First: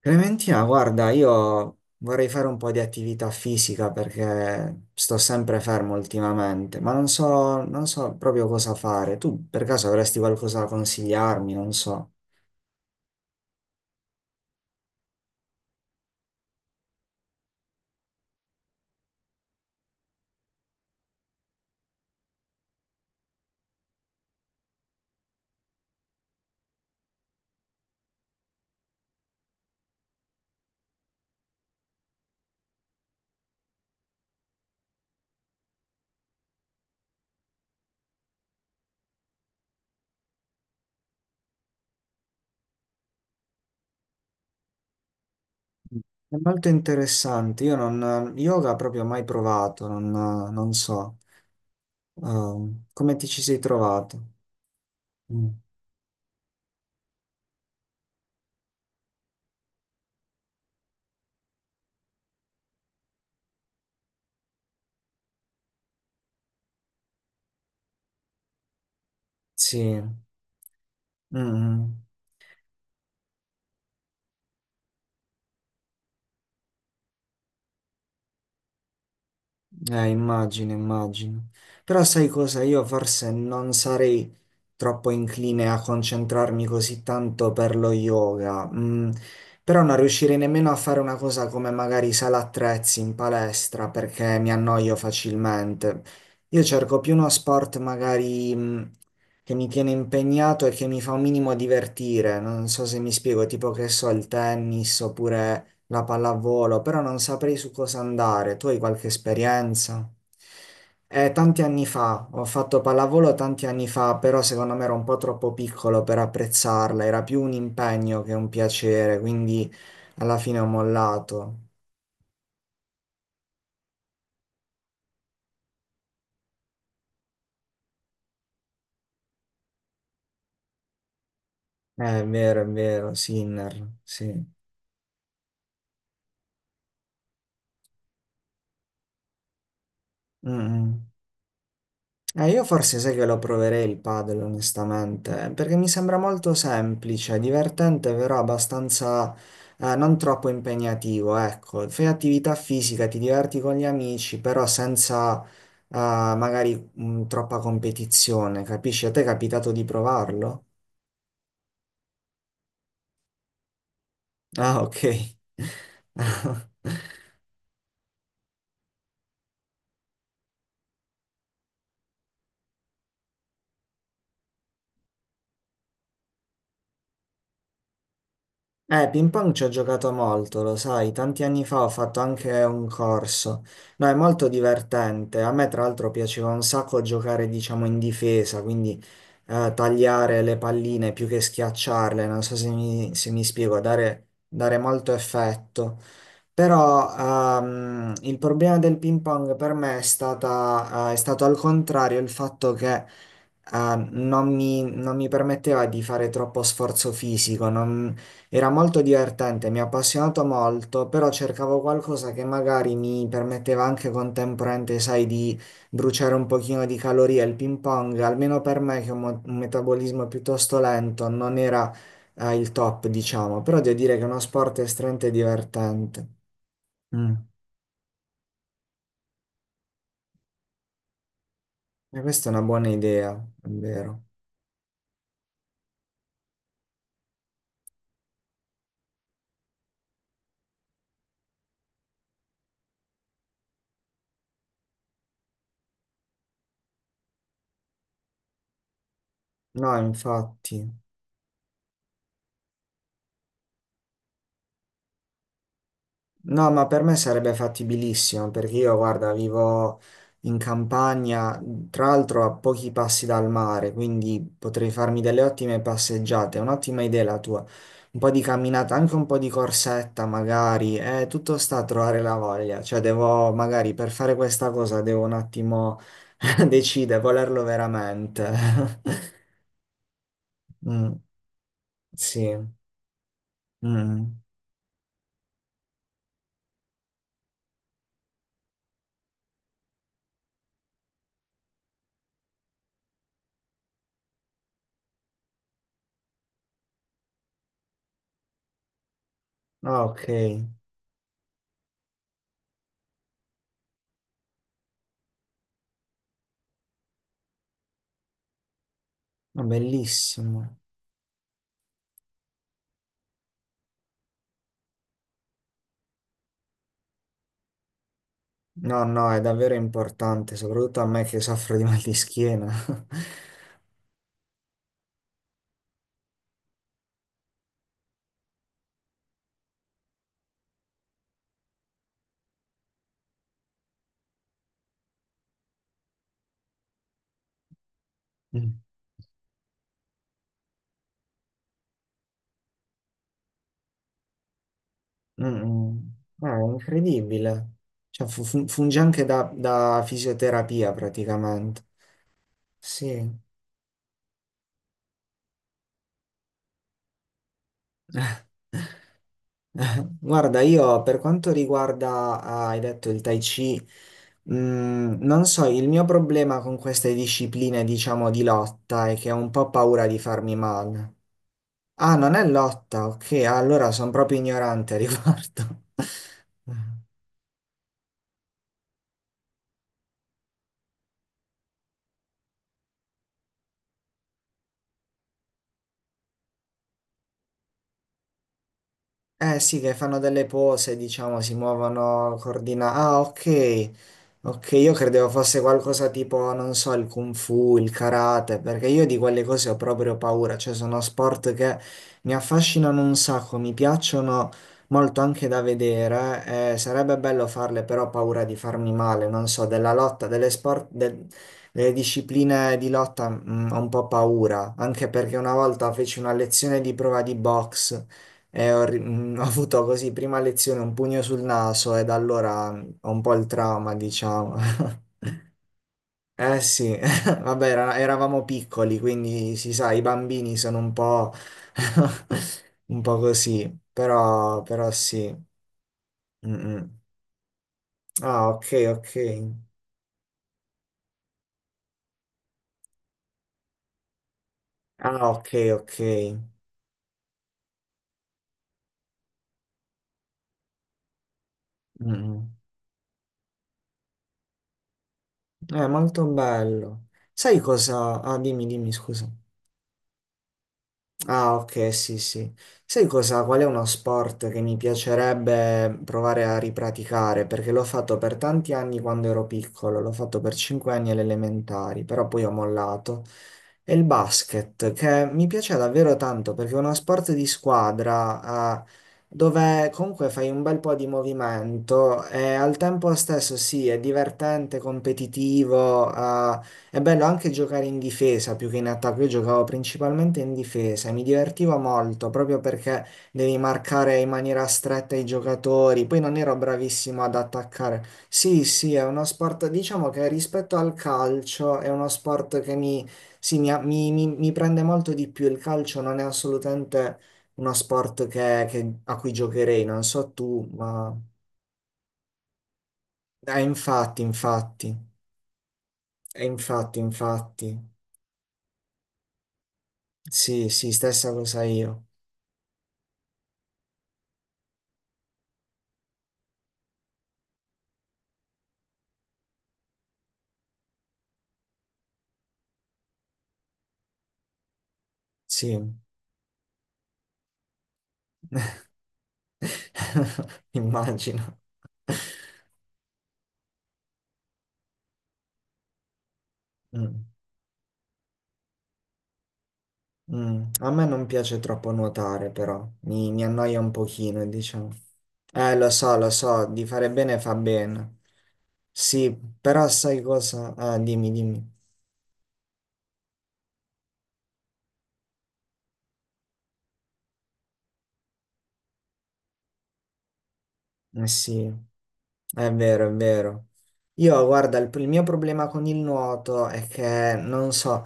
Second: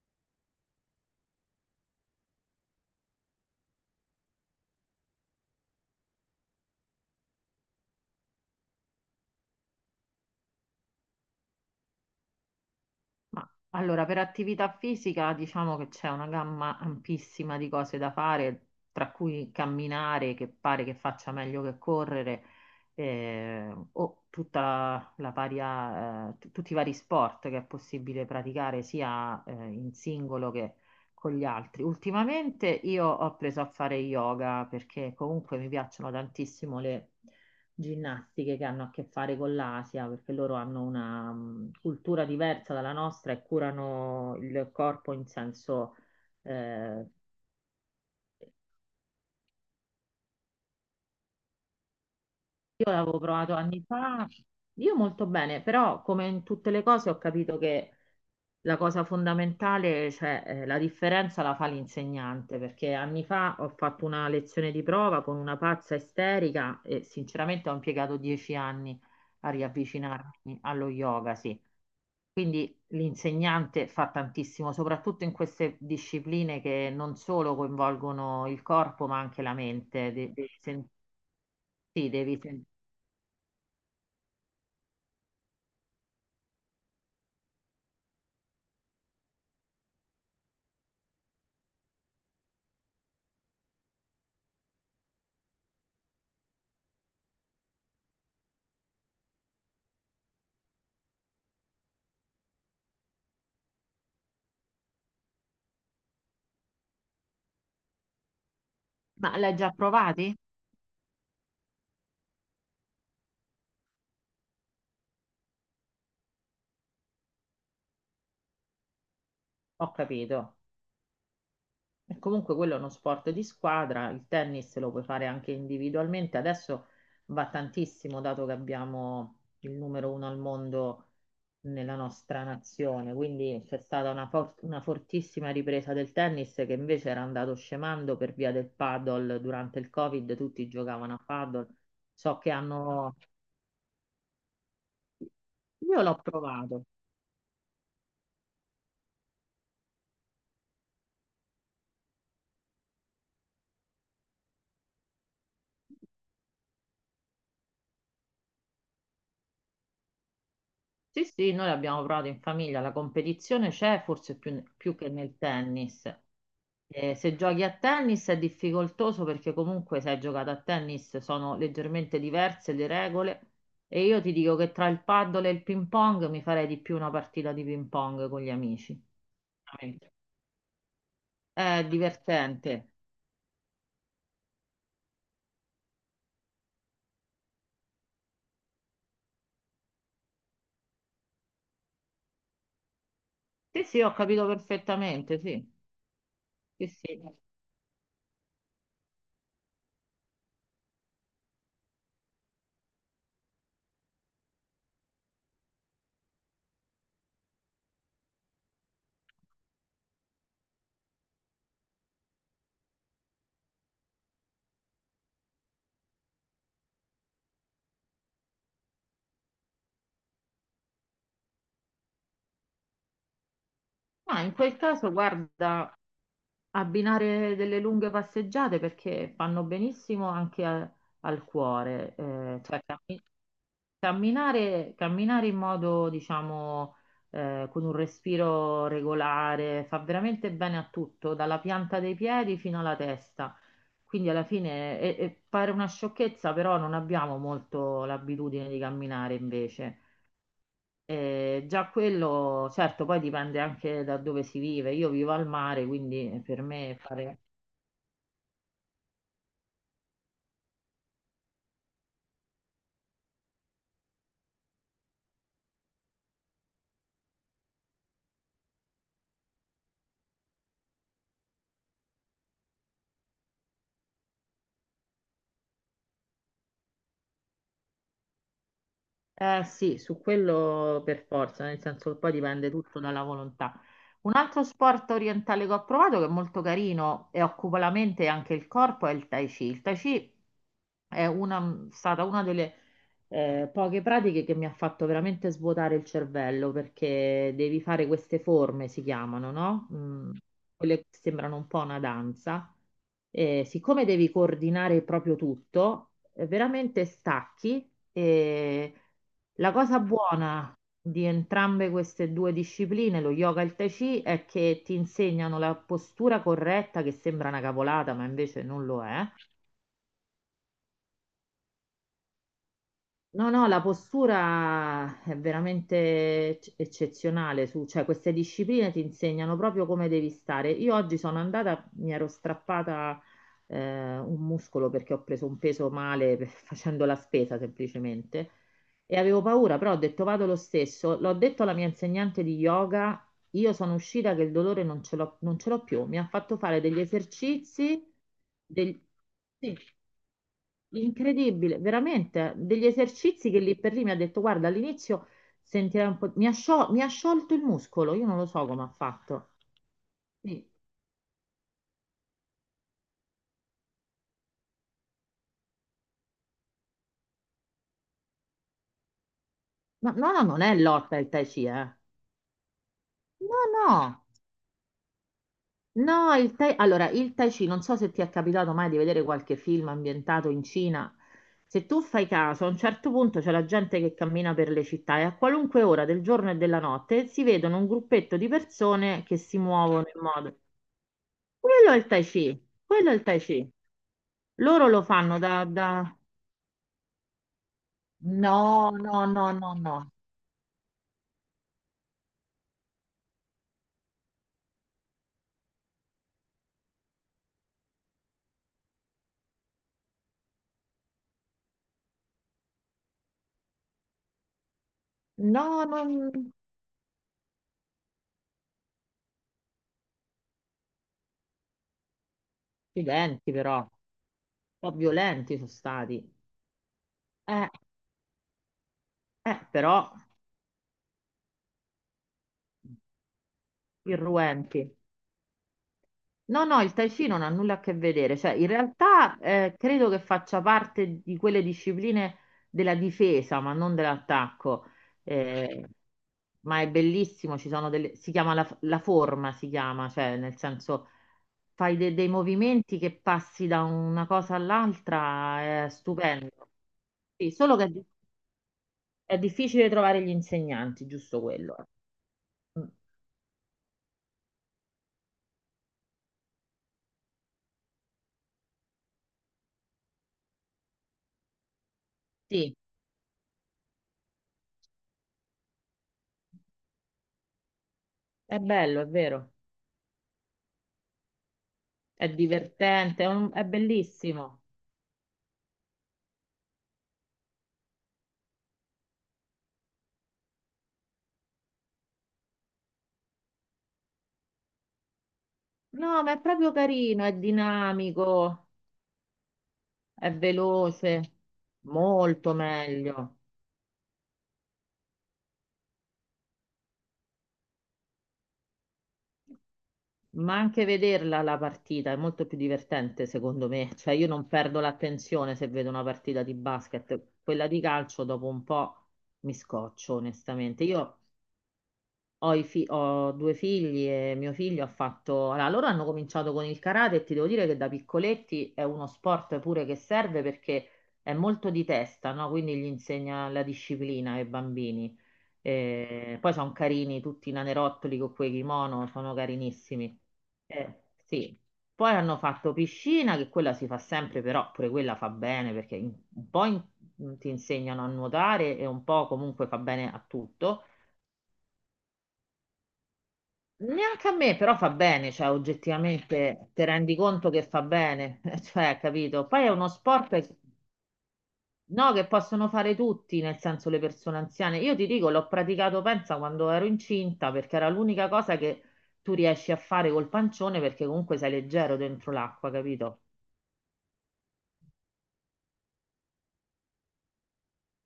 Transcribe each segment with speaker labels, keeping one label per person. Speaker 1: Clementina, guarda, io vorrei fare un po' di attività fisica perché sto sempre fermo ultimamente, ma non so, non so proprio cosa fare. Tu per caso avresti qualcosa da consigliarmi? Non so.
Speaker 2: Ma allora, per attività fisica diciamo che c'è una gamma ampissima di cose da fare, tra cui camminare, che pare che faccia meglio che correre, o tutta la varia, tutti i vari sport che è possibile praticare sia in singolo che con gli altri. Ultimamente io ho preso a fare yoga perché comunque mi piacciono tantissimo le ginnastiche che hanno a che fare con l'Asia, perché loro hanno una cultura diversa dalla nostra e curano il corpo in senso...
Speaker 1: È molto
Speaker 2: eh,
Speaker 1: interessante. Io non, yoga proprio mai provato, non, non so.
Speaker 2: io
Speaker 1: Come
Speaker 2: l'avevo
Speaker 1: ti ci
Speaker 2: provato
Speaker 1: sei
Speaker 2: anni
Speaker 1: trovato?
Speaker 2: fa, io molto
Speaker 1: Mm.
Speaker 2: bene, però come in tutte le cose ho capito che la cosa fondamentale, cioè la differenza la fa l'insegnante, perché anni fa ho fatto una lezione di prova con una pazza isterica e sinceramente ho impiegato 10 anni a
Speaker 1: Sì.
Speaker 2: riavvicinarmi allo yoga,
Speaker 1: Mm.
Speaker 2: sì.
Speaker 1: Mm.
Speaker 2: Quindi l'insegnante fa tantissimo, soprattutto in queste discipline che non solo coinvolgono il corpo, ma anche la mente.
Speaker 1: Immagino, immagino. Però
Speaker 2: Sì,
Speaker 1: sai cosa? Io forse non sarei troppo incline a concentrarmi così tanto per lo yoga. Mm, però non riuscirei nemmeno a fare una cosa come magari sala attrezzi in palestra perché mi annoio facilmente. Io cerco più uno sport magari, mm, che mi tiene impegnato e che mi fa un minimo divertire. Non so se mi spiego, tipo che so, il tennis oppure la pallavolo, però non saprei su cosa andare. Tu hai qualche
Speaker 2: ma l'hai già
Speaker 1: esperienza?
Speaker 2: provati?
Speaker 1: Tanti anni fa, ho fatto pallavolo tanti anni fa, però secondo me ero un po' troppo piccolo per apprezzarla, era più un impegno che un piacere, quindi
Speaker 2: Ho
Speaker 1: alla
Speaker 2: capito.
Speaker 1: fine ho mollato.
Speaker 2: E comunque quello è uno sport di squadra, il tennis lo puoi fare anche individualmente, adesso va tantissimo dato che abbiamo il numero uno al mondo nella
Speaker 1: È
Speaker 2: nostra
Speaker 1: vero, è vero,
Speaker 2: nazione, quindi c'è
Speaker 1: Sinner,
Speaker 2: stata
Speaker 1: sì.
Speaker 2: una fortissima ripresa del tennis che invece era andato scemando per via del paddle durante il Covid,
Speaker 1: Mm,
Speaker 2: tutti
Speaker 1: mm.
Speaker 2: giocavano a paddle, so che
Speaker 1: Io forse sai
Speaker 2: hanno...
Speaker 1: che lo proverei il padel, onestamente, perché mi
Speaker 2: Io l'ho
Speaker 1: sembra molto
Speaker 2: provato,
Speaker 1: semplice, divertente, però abbastanza non troppo impegnativo, ecco. Fai attività fisica, ti diverti con gli amici, però senza magari troppa competizione, capisci? A te è capitato di provarlo?
Speaker 2: sì sì, noi l'abbiamo provato in famiglia, la competizione c'è forse più
Speaker 1: Ah,
Speaker 2: più
Speaker 1: ok.
Speaker 2: che nel tennis. Se giochi a tennis è difficoltoso perché comunque se hai giocato a tennis sono leggermente diverse le regole e io ti dico che tra il paddle e il ping pong mi farei di più una partita di ping pong con gli amici.
Speaker 1: Ping pong ci ho
Speaker 2: Veramente.
Speaker 1: giocato molto, lo sai, tanti anni fa
Speaker 2: È
Speaker 1: ho fatto anche un
Speaker 2: divertente.
Speaker 1: corso. No, è molto divertente. A me, tra l'altro, piaceva un sacco giocare, diciamo, in difesa, quindi tagliare le palline più che schiacciarle, non so se mi, se mi spiego,
Speaker 2: Sì, sì, ho
Speaker 1: dare,
Speaker 2: capito
Speaker 1: dare molto
Speaker 2: perfettamente, sì.
Speaker 1: effetto.
Speaker 2: Sì,
Speaker 1: Però
Speaker 2: sì.
Speaker 1: il problema del ping pong per me è stata, è stato al contrario il fatto che non mi, non mi permetteva di fare troppo sforzo fisico, non, era molto divertente, mi ha appassionato molto, però cercavo qualcosa che magari mi permetteva anche contemporaneamente, sai, di bruciare un pochino di calorie. Il ping pong, almeno per me che ho un un metabolismo piuttosto lento, non era, il top, diciamo, però devo dire che è uno
Speaker 2: Ma in quel
Speaker 1: sport
Speaker 2: caso,
Speaker 1: estremamente
Speaker 2: guarda,
Speaker 1: divertente. Mm.
Speaker 2: abbinare delle lunghe passeggiate perché fanno benissimo anche al cuore,
Speaker 1: E questa è una buona idea, è vero.
Speaker 2: camminare, camminare in modo, diciamo, con un respiro regolare fa veramente bene a tutto, dalla pianta dei piedi fino alla testa. Quindi alla fine e pare una sciocchezza, però non abbiamo molto l'abitudine di camminare
Speaker 1: No,
Speaker 2: invece.
Speaker 1: infatti.
Speaker 2: Già quello, certo, poi dipende anche da dove si vive. Io vivo al mare, quindi per
Speaker 1: No, ma
Speaker 2: me
Speaker 1: per me
Speaker 2: fare
Speaker 1: sarebbe fattibilissimo perché io, guarda, vivo in campagna, tra l'altro a pochi passi dal mare, quindi potrei farmi delle ottime passeggiate. È un'ottima idea la tua. Un po' di camminata, anche un po' di corsetta magari. Tutto sta a trovare la voglia. Cioè, devo magari per fare questa cosa devo un attimo decidere, volerlo veramente.
Speaker 2: eh sì, su quello
Speaker 1: Mm,
Speaker 2: per forza, nel senso che poi
Speaker 1: sì.
Speaker 2: dipende tutto dalla volontà. Un
Speaker 1: Mm.
Speaker 2: altro sport orientale che ho provato, che è molto carino e occupa la mente e anche il corpo, è il Tai Chi. Il Tai Chi stata una delle poche pratiche che mi ha fatto veramente svuotare il cervello perché devi fare queste forme, si chiamano, no?
Speaker 1: Ah, ok.
Speaker 2: Mm, quelle che sembrano un po' una danza. E siccome devi coordinare proprio tutto, veramente stacchi e
Speaker 1: Ma
Speaker 2: la cosa buona
Speaker 1: bellissimo.
Speaker 2: di entrambe queste due discipline, lo yoga e il tai chi, è che ti insegnano la postura corretta che sembra una cavolata, ma invece non
Speaker 1: No,
Speaker 2: lo è.
Speaker 1: no, è davvero importante, soprattutto a me che soffro di mal di schiena.
Speaker 2: No, no, la postura è veramente eccezionale, su, cioè queste discipline ti insegnano proprio come devi stare. Io oggi sono andata, mi ero strappata un muscolo perché ho preso un peso male facendo la spesa semplicemente
Speaker 1: Mm.
Speaker 2: e avevo paura, però ho detto vado lo stesso, l'ho detto alla mia insegnante di yoga, io sono uscita che il dolore
Speaker 1: Mm,
Speaker 2: non ce l'ho
Speaker 1: mm.
Speaker 2: più, mi ha fatto
Speaker 1: Ah, è
Speaker 2: fare degli
Speaker 1: incredibile.
Speaker 2: esercizi,
Speaker 1: Cioè, funge
Speaker 2: del-
Speaker 1: anche da,
Speaker 2: sì.
Speaker 1: da fisioterapia
Speaker 2: Incredibile,
Speaker 1: praticamente.
Speaker 2: veramente, degli
Speaker 1: Sì.
Speaker 2: esercizi che lì per lì mi ha detto, guarda, all'inizio sentirai un po', mi ha sciolto il muscolo, io non lo so come ha fatto.
Speaker 1: Guarda,
Speaker 2: Sì.
Speaker 1: io per quanto riguarda, ah, hai detto il Tai Chi, mm, non so, il mio problema con queste discipline, diciamo, di lotta è che ho un po' paura
Speaker 2: Ma
Speaker 1: di
Speaker 2: no, no,
Speaker 1: farmi
Speaker 2: non è
Speaker 1: male.
Speaker 2: lotta il Tai Chi, eh.
Speaker 1: Ah, non è lotta, ok,
Speaker 2: No,
Speaker 1: allora sono
Speaker 2: no,
Speaker 1: proprio ignorante a riguardo.
Speaker 2: no, il allora, il Tai Chi, non so se ti è capitato mai di vedere qualche film ambientato in Cina, se tu fai caso, a un certo punto c'è la gente che cammina per le città e a qualunque ora del giorno e della notte si vedono un gruppetto di persone che si
Speaker 1: Eh sì, che
Speaker 2: muovono
Speaker 1: fanno
Speaker 2: in
Speaker 1: delle
Speaker 2: modo...
Speaker 1: pose, diciamo, si
Speaker 2: Quello è il Tai
Speaker 1: muovono
Speaker 2: Chi,
Speaker 1: coordinati.
Speaker 2: quello è
Speaker 1: Ah,
Speaker 2: il Tai Chi.
Speaker 1: ok. Ok,
Speaker 2: Loro
Speaker 1: io
Speaker 2: lo
Speaker 1: credevo
Speaker 2: fanno
Speaker 1: fosse
Speaker 2: da,
Speaker 1: qualcosa
Speaker 2: da-
Speaker 1: tipo, non so, il kung fu, il karate, perché
Speaker 2: No,
Speaker 1: io di
Speaker 2: no,
Speaker 1: quelle
Speaker 2: no,
Speaker 1: cose
Speaker 2: no,
Speaker 1: ho
Speaker 2: no.
Speaker 1: proprio paura, cioè sono sport che mi affascinano un sacco, mi piacciono molto anche da vedere, sarebbe bello farle, però ho paura di farmi male, non so, della lotta, delle sport, delle discipline di lotta, mm, ho un po' paura, anche perché una
Speaker 2: No,
Speaker 1: volta
Speaker 2: non...
Speaker 1: feci una lezione di prova di box. E ho, ho avuto così prima lezione un pugno sul naso e da allora mm, ho un po' il
Speaker 2: Accidenti però, un
Speaker 1: trauma, diciamo.
Speaker 2: po' violenti sono stati.
Speaker 1: Eh sì, vabbè,
Speaker 2: Eh,
Speaker 1: eravamo piccoli, quindi si sa, i
Speaker 2: però
Speaker 1: bambini sono un po', un po' così, però,
Speaker 2: irruenti.
Speaker 1: però sì. Mm,
Speaker 2: No, no, il
Speaker 1: mm.
Speaker 2: Tai Chi non ha nulla a che vedere,
Speaker 1: Ah,
Speaker 2: cioè
Speaker 1: ok,
Speaker 2: in
Speaker 1: ok.
Speaker 2: realtà credo che faccia parte di quelle discipline della difesa, ma non dell'attacco.
Speaker 1: Ah, ok,
Speaker 2: Eh,
Speaker 1: ok.
Speaker 2: ma è bellissimo, ci sono delle... si chiama la forma, si chiama, cioè nel senso fai dei
Speaker 1: Mm,
Speaker 2: movimenti che passi da una cosa
Speaker 1: mm.
Speaker 2: all'altra,
Speaker 1: È
Speaker 2: è
Speaker 1: molto
Speaker 2: stupendo.
Speaker 1: bello.
Speaker 2: Sì,
Speaker 1: Sai
Speaker 2: solo che
Speaker 1: cosa? Ah, dimmi, dimmi, scusa.
Speaker 2: è difficile trovare gli insegnanti, giusto
Speaker 1: Ah,
Speaker 2: quello.
Speaker 1: ok, sì, sì.
Speaker 2: Mm,
Speaker 1: Sai cosa? Qual è uno sport che mi piacerebbe provare a ripraticare? Perché l'ho fatto per tanti anni quando ero piccolo, l'ho fatto per 5 anni alle elementari, però poi ho
Speaker 2: sì,
Speaker 1: mollato. E il basket, che mi piace davvero tanto perché è uno sport di
Speaker 2: è
Speaker 1: squadra,
Speaker 2: bello, è vero,
Speaker 1: dove comunque fai un bel po' di movimento
Speaker 2: è
Speaker 1: e al tempo
Speaker 2: divertente,
Speaker 1: stesso
Speaker 2: è
Speaker 1: sì, è
Speaker 2: bellissimo.
Speaker 1: divertente, competitivo, è bello anche giocare in difesa più che in attacco. Io giocavo principalmente in difesa e mi divertivo molto proprio perché devi marcare in maniera stretta i giocatori. Poi
Speaker 2: No, ma
Speaker 1: non
Speaker 2: è
Speaker 1: ero
Speaker 2: proprio
Speaker 1: bravissimo
Speaker 2: carino, è
Speaker 1: ad attaccare. Sì,
Speaker 2: dinamico,
Speaker 1: sì, è uno sport, diciamo che
Speaker 2: è
Speaker 1: rispetto al
Speaker 2: veloce,
Speaker 1: calcio è uno
Speaker 2: molto
Speaker 1: sport che mi
Speaker 2: meglio.
Speaker 1: sì, mi, mi prende molto di più il calcio, non è assolutamente uno sport a cui giocherei, non so
Speaker 2: Ma
Speaker 1: tu,
Speaker 2: anche
Speaker 1: ma...
Speaker 2: vederla la partita è molto più divertente, secondo me. Cioè,
Speaker 1: Infatti,
Speaker 2: io non perdo
Speaker 1: infatti,
Speaker 2: l'attenzione se vedo una partita di
Speaker 1: infatti,
Speaker 2: basket. Quella
Speaker 1: infatti,
Speaker 2: di calcio dopo un po' mi scoccio,
Speaker 1: sì,
Speaker 2: onestamente.
Speaker 1: sì,
Speaker 2: Io
Speaker 1: stessa cosa io,
Speaker 2: Ho, i fi- ho due figli e mio figlio ha fatto... Allora, loro hanno cominciato con il karate e ti devo dire che da piccoletti è uno sport pure che serve perché è molto di testa, no? Quindi gli insegna la disciplina ai bambini.
Speaker 1: sì,
Speaker 2: Poi sono carini tutti i nanerottoli con quei kimono, sono carinissimi.
Speaker 1: immagino.
Speaker 2: Sì. Poi hanno fatto piscina, che quella si fa sempre, però pure quella fa bene perché
Speaker 1: Mm,
Speaker 2: ti insegnano a nuotare e un po' comunque fa bene a
Speaker 1: mm.
Speaker 2: tutto.
Speaker 1: A me non piace troppo nuotare, però, mi annoia un
Speaker 2: Neanche a
Speaker 1: pochino,
Speaker 2: me, però
Speaker 1: diciamo.
Speaker 2: fa bene, cioè
Speaker 1: Lo so,
Speaker 2: oggettivamente
Speaker 1: di
Speaker 2: ti
Speaker 1: fare
Speaker 2: rendi
Speaker 1: bene
Speaker 2: conto
Speaker 1: fa
Speaker 2: che fa
Speaker 1: bene,
Speaker 2: bene, cioè,
Speaker 1: sì,
Speaker 2: capito? Poi è uno
Speaker 1: però sai
Speaker 2: sport
Speaker 1: cosa? Dimmi, dimmi.
Speaker 2: no, che possono fare tutti, nel senso le persone anziane. Io ti dico, l'ho praticato, pensa, quando ero incinta, perché era l'unica cosa che tu riesci a fare col pancione, perché
Speaker 1: Eh
Speaker 2: comunque sei
Speaker 1: sì,
Speaker 2: leggero dentro l'acqua,
Speaker 1: è vero, è
Speaker 2: capito?
Speaker 1: vero. Io, guarda, il mio problema con il nuoto è che non so,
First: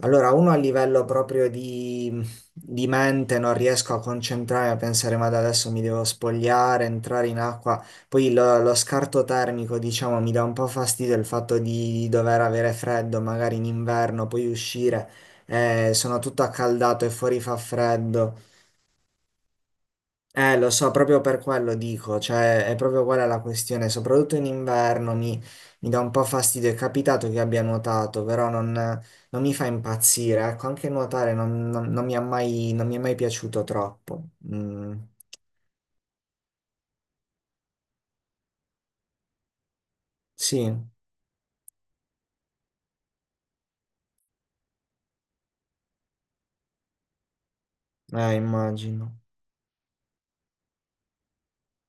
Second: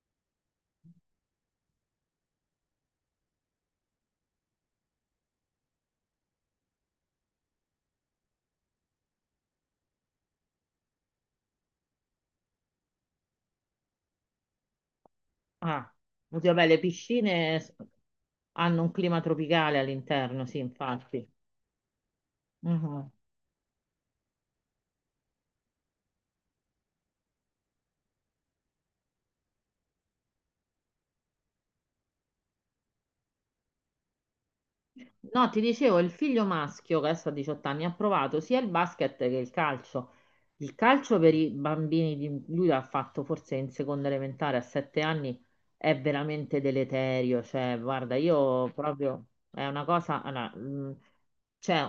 Speaker 1: allora uno a livello proprio di mente non riesco a concentrarmi, a pensare, ma da adesso mi devo spogliare, entrare in acqua, poi lo, lo scarto termico, diciamo, mi dà un po' fastidio il fatto di dover avere freddo, magari in inverno, poi uscire,
Speaker 2: Ah,
Speaker 1: sono tutto
Speaker 2: così, vabbè, le
Speaker 1: accaldato e fuori fa freddo.
Speaker 2: hanno un clima tropicale all'interno, sì,
Speaker 1: Lo so, proprio
Speaker 2: infatti.
Speaker 1: per quello dico, cioè è proprio
Speaker 2: Mhm.
Speaker 1: quella la questione, soprattutto in inverno mi, mi dà un po' fastidio, è capitato che abbia nuotato, però non, non mi fa impazzire, ecco, anche nuotare non, non mi ha mai, non mi è mai piaciuto troppo. Mm,
Speaker 2: No, ti dicevo, il figlio maschio che adesso ha 18 anni ha provato sia il basket che il calcio.
Speaker 1: sì,
Speaker 2: Il calcio per i bambini, di... lui l'ha fatto forse in seconda elementare a 7 anni, è veramente deleterio. Cioè, guarda, io
Speaker 1: immagino.
Speaker 2: proprio è una cosa, allora, c'è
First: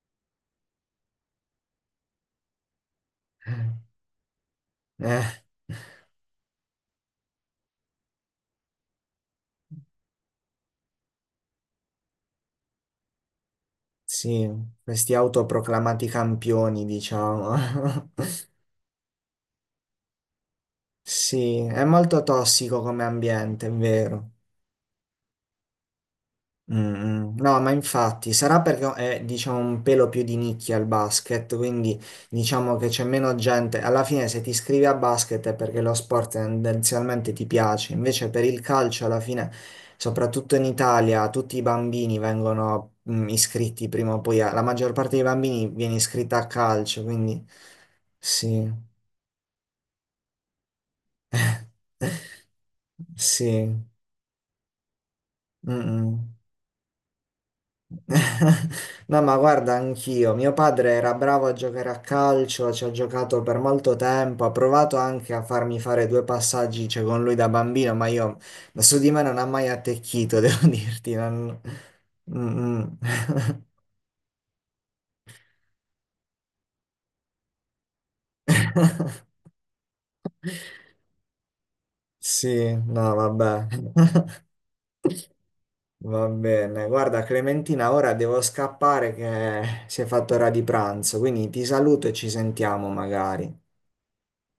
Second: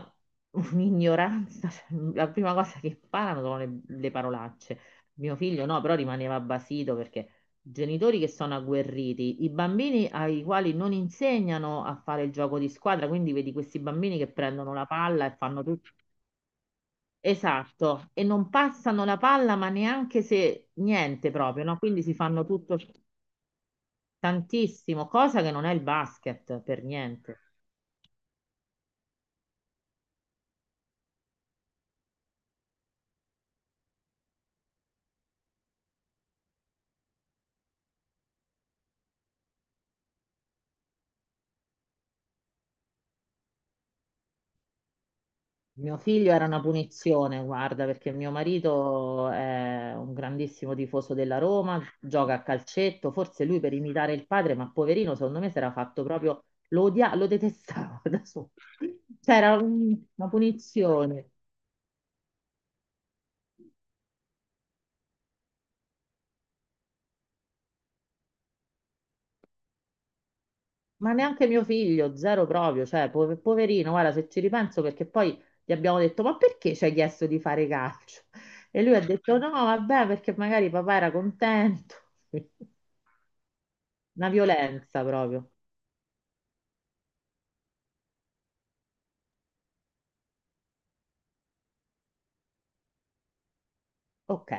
Speaker 2: un'ignoranza. Cioè, la prima cosa che imparano sono le parolacce. Mio
Speaker 1: Eh,
Speaker 2: figlio no, però rimaneva basito perché genitori che sono agguerriti, i bambini ai quali non insegnano a fare il gioco di squadra, quindi vedi questi bambini che
Speaker 1: sì,
Speaker 2: prendono la
Speaker 1: questi
Speaker 2: palla e fanno tutto.
Speaker 1: autoproclamati campioni, diciamo.
Speaker 2: Esatto, e non passano la palla, ma neanche se niente
Speaker 1: Sì,
Speaker 2: proprio, no?
Speaker 1: è
Speaker 2: Quindi si
Speaker 1: molto
Speaker 2: fanno tutto
Speaker 1: tossico come ambiente, è vero.
Speaker 2: tantissimo, cosa che non è il basket
Speaker 1: Mm,
Speaker 2: per
Speaker 1: mm.
Speaker 2: niente.
Speaker 1: No, ma infatti sarà perché è, diciamo, un pelo più di nicchia il basket, quindi diciamo che c'è meno gente. Alla fine, se ti iscrivi a basket è perché lo sport tendenzialmente ti piace. Invece, per il calcio, alla fine, soprattutto in Italia, tutti i bambini vengono, mm, iscritti prima o poi. La maggior parte dei bambini viene
Speaker 2: Mio figlio
Speaker 1: iscritta
Speaker 2: era
Speaker 1: a
Speaker 2: una
Speaker 1: calcio,
Speaker 2: punizione,
Speaker 1: quindi
Speaker 2: guarda, perché mio
Speaker 1: sì,
Speaker 2: marito è un grandissimo tifoso della Roma, gioca a calcetto, forse lui per
Speaker 1: sì.
Speaker 2: imitare il padre, ma poverino, secondo me si
Speaker 1: Mm,
Speaker 2: era fatto
Speaker 1: mm.
Speaker 2: proprio, lo odia, lo detestava da solo.
Speaker 1: No, ma
Speaker 2: C'era
Speaker 1: guarda,
Speaker 2: una
Speaker 1: anch'io. Mio padre era
Speaker 2: punizione,
Speaker 1: bravo a giocare a calcio, ci ha giocato per molto tempo, ha provato anche a farmi fare due passaggi, cioè, con lui da bambino, ma io su di me non ha mai attecchito, devo
Speaker 2: ma
Speaker 1: dirti.
Speaker 2: neanche mio figlio, zero
Speaker 1: Mm,
Speaker 2: proprio,
Speaker 1: mm.
Speaker 2: cioè, poverino, guarda, se ci ripenso, perché poi gli abbiamo detto, ma perché ci hai chiesto di fare calcio? E lui ha detto, no, vabbè, perché magari papà era contento.
Speaker 1: Sì, no, vabbè.
Speaker 2: Una violenza proprio.
Speaker 1: Va bene. Guarda, Clementina, ora devo scappare che si è fatto ora di pranzo, quindi ti saluto e ci sentiamo magari.
Speaker 2: Ok.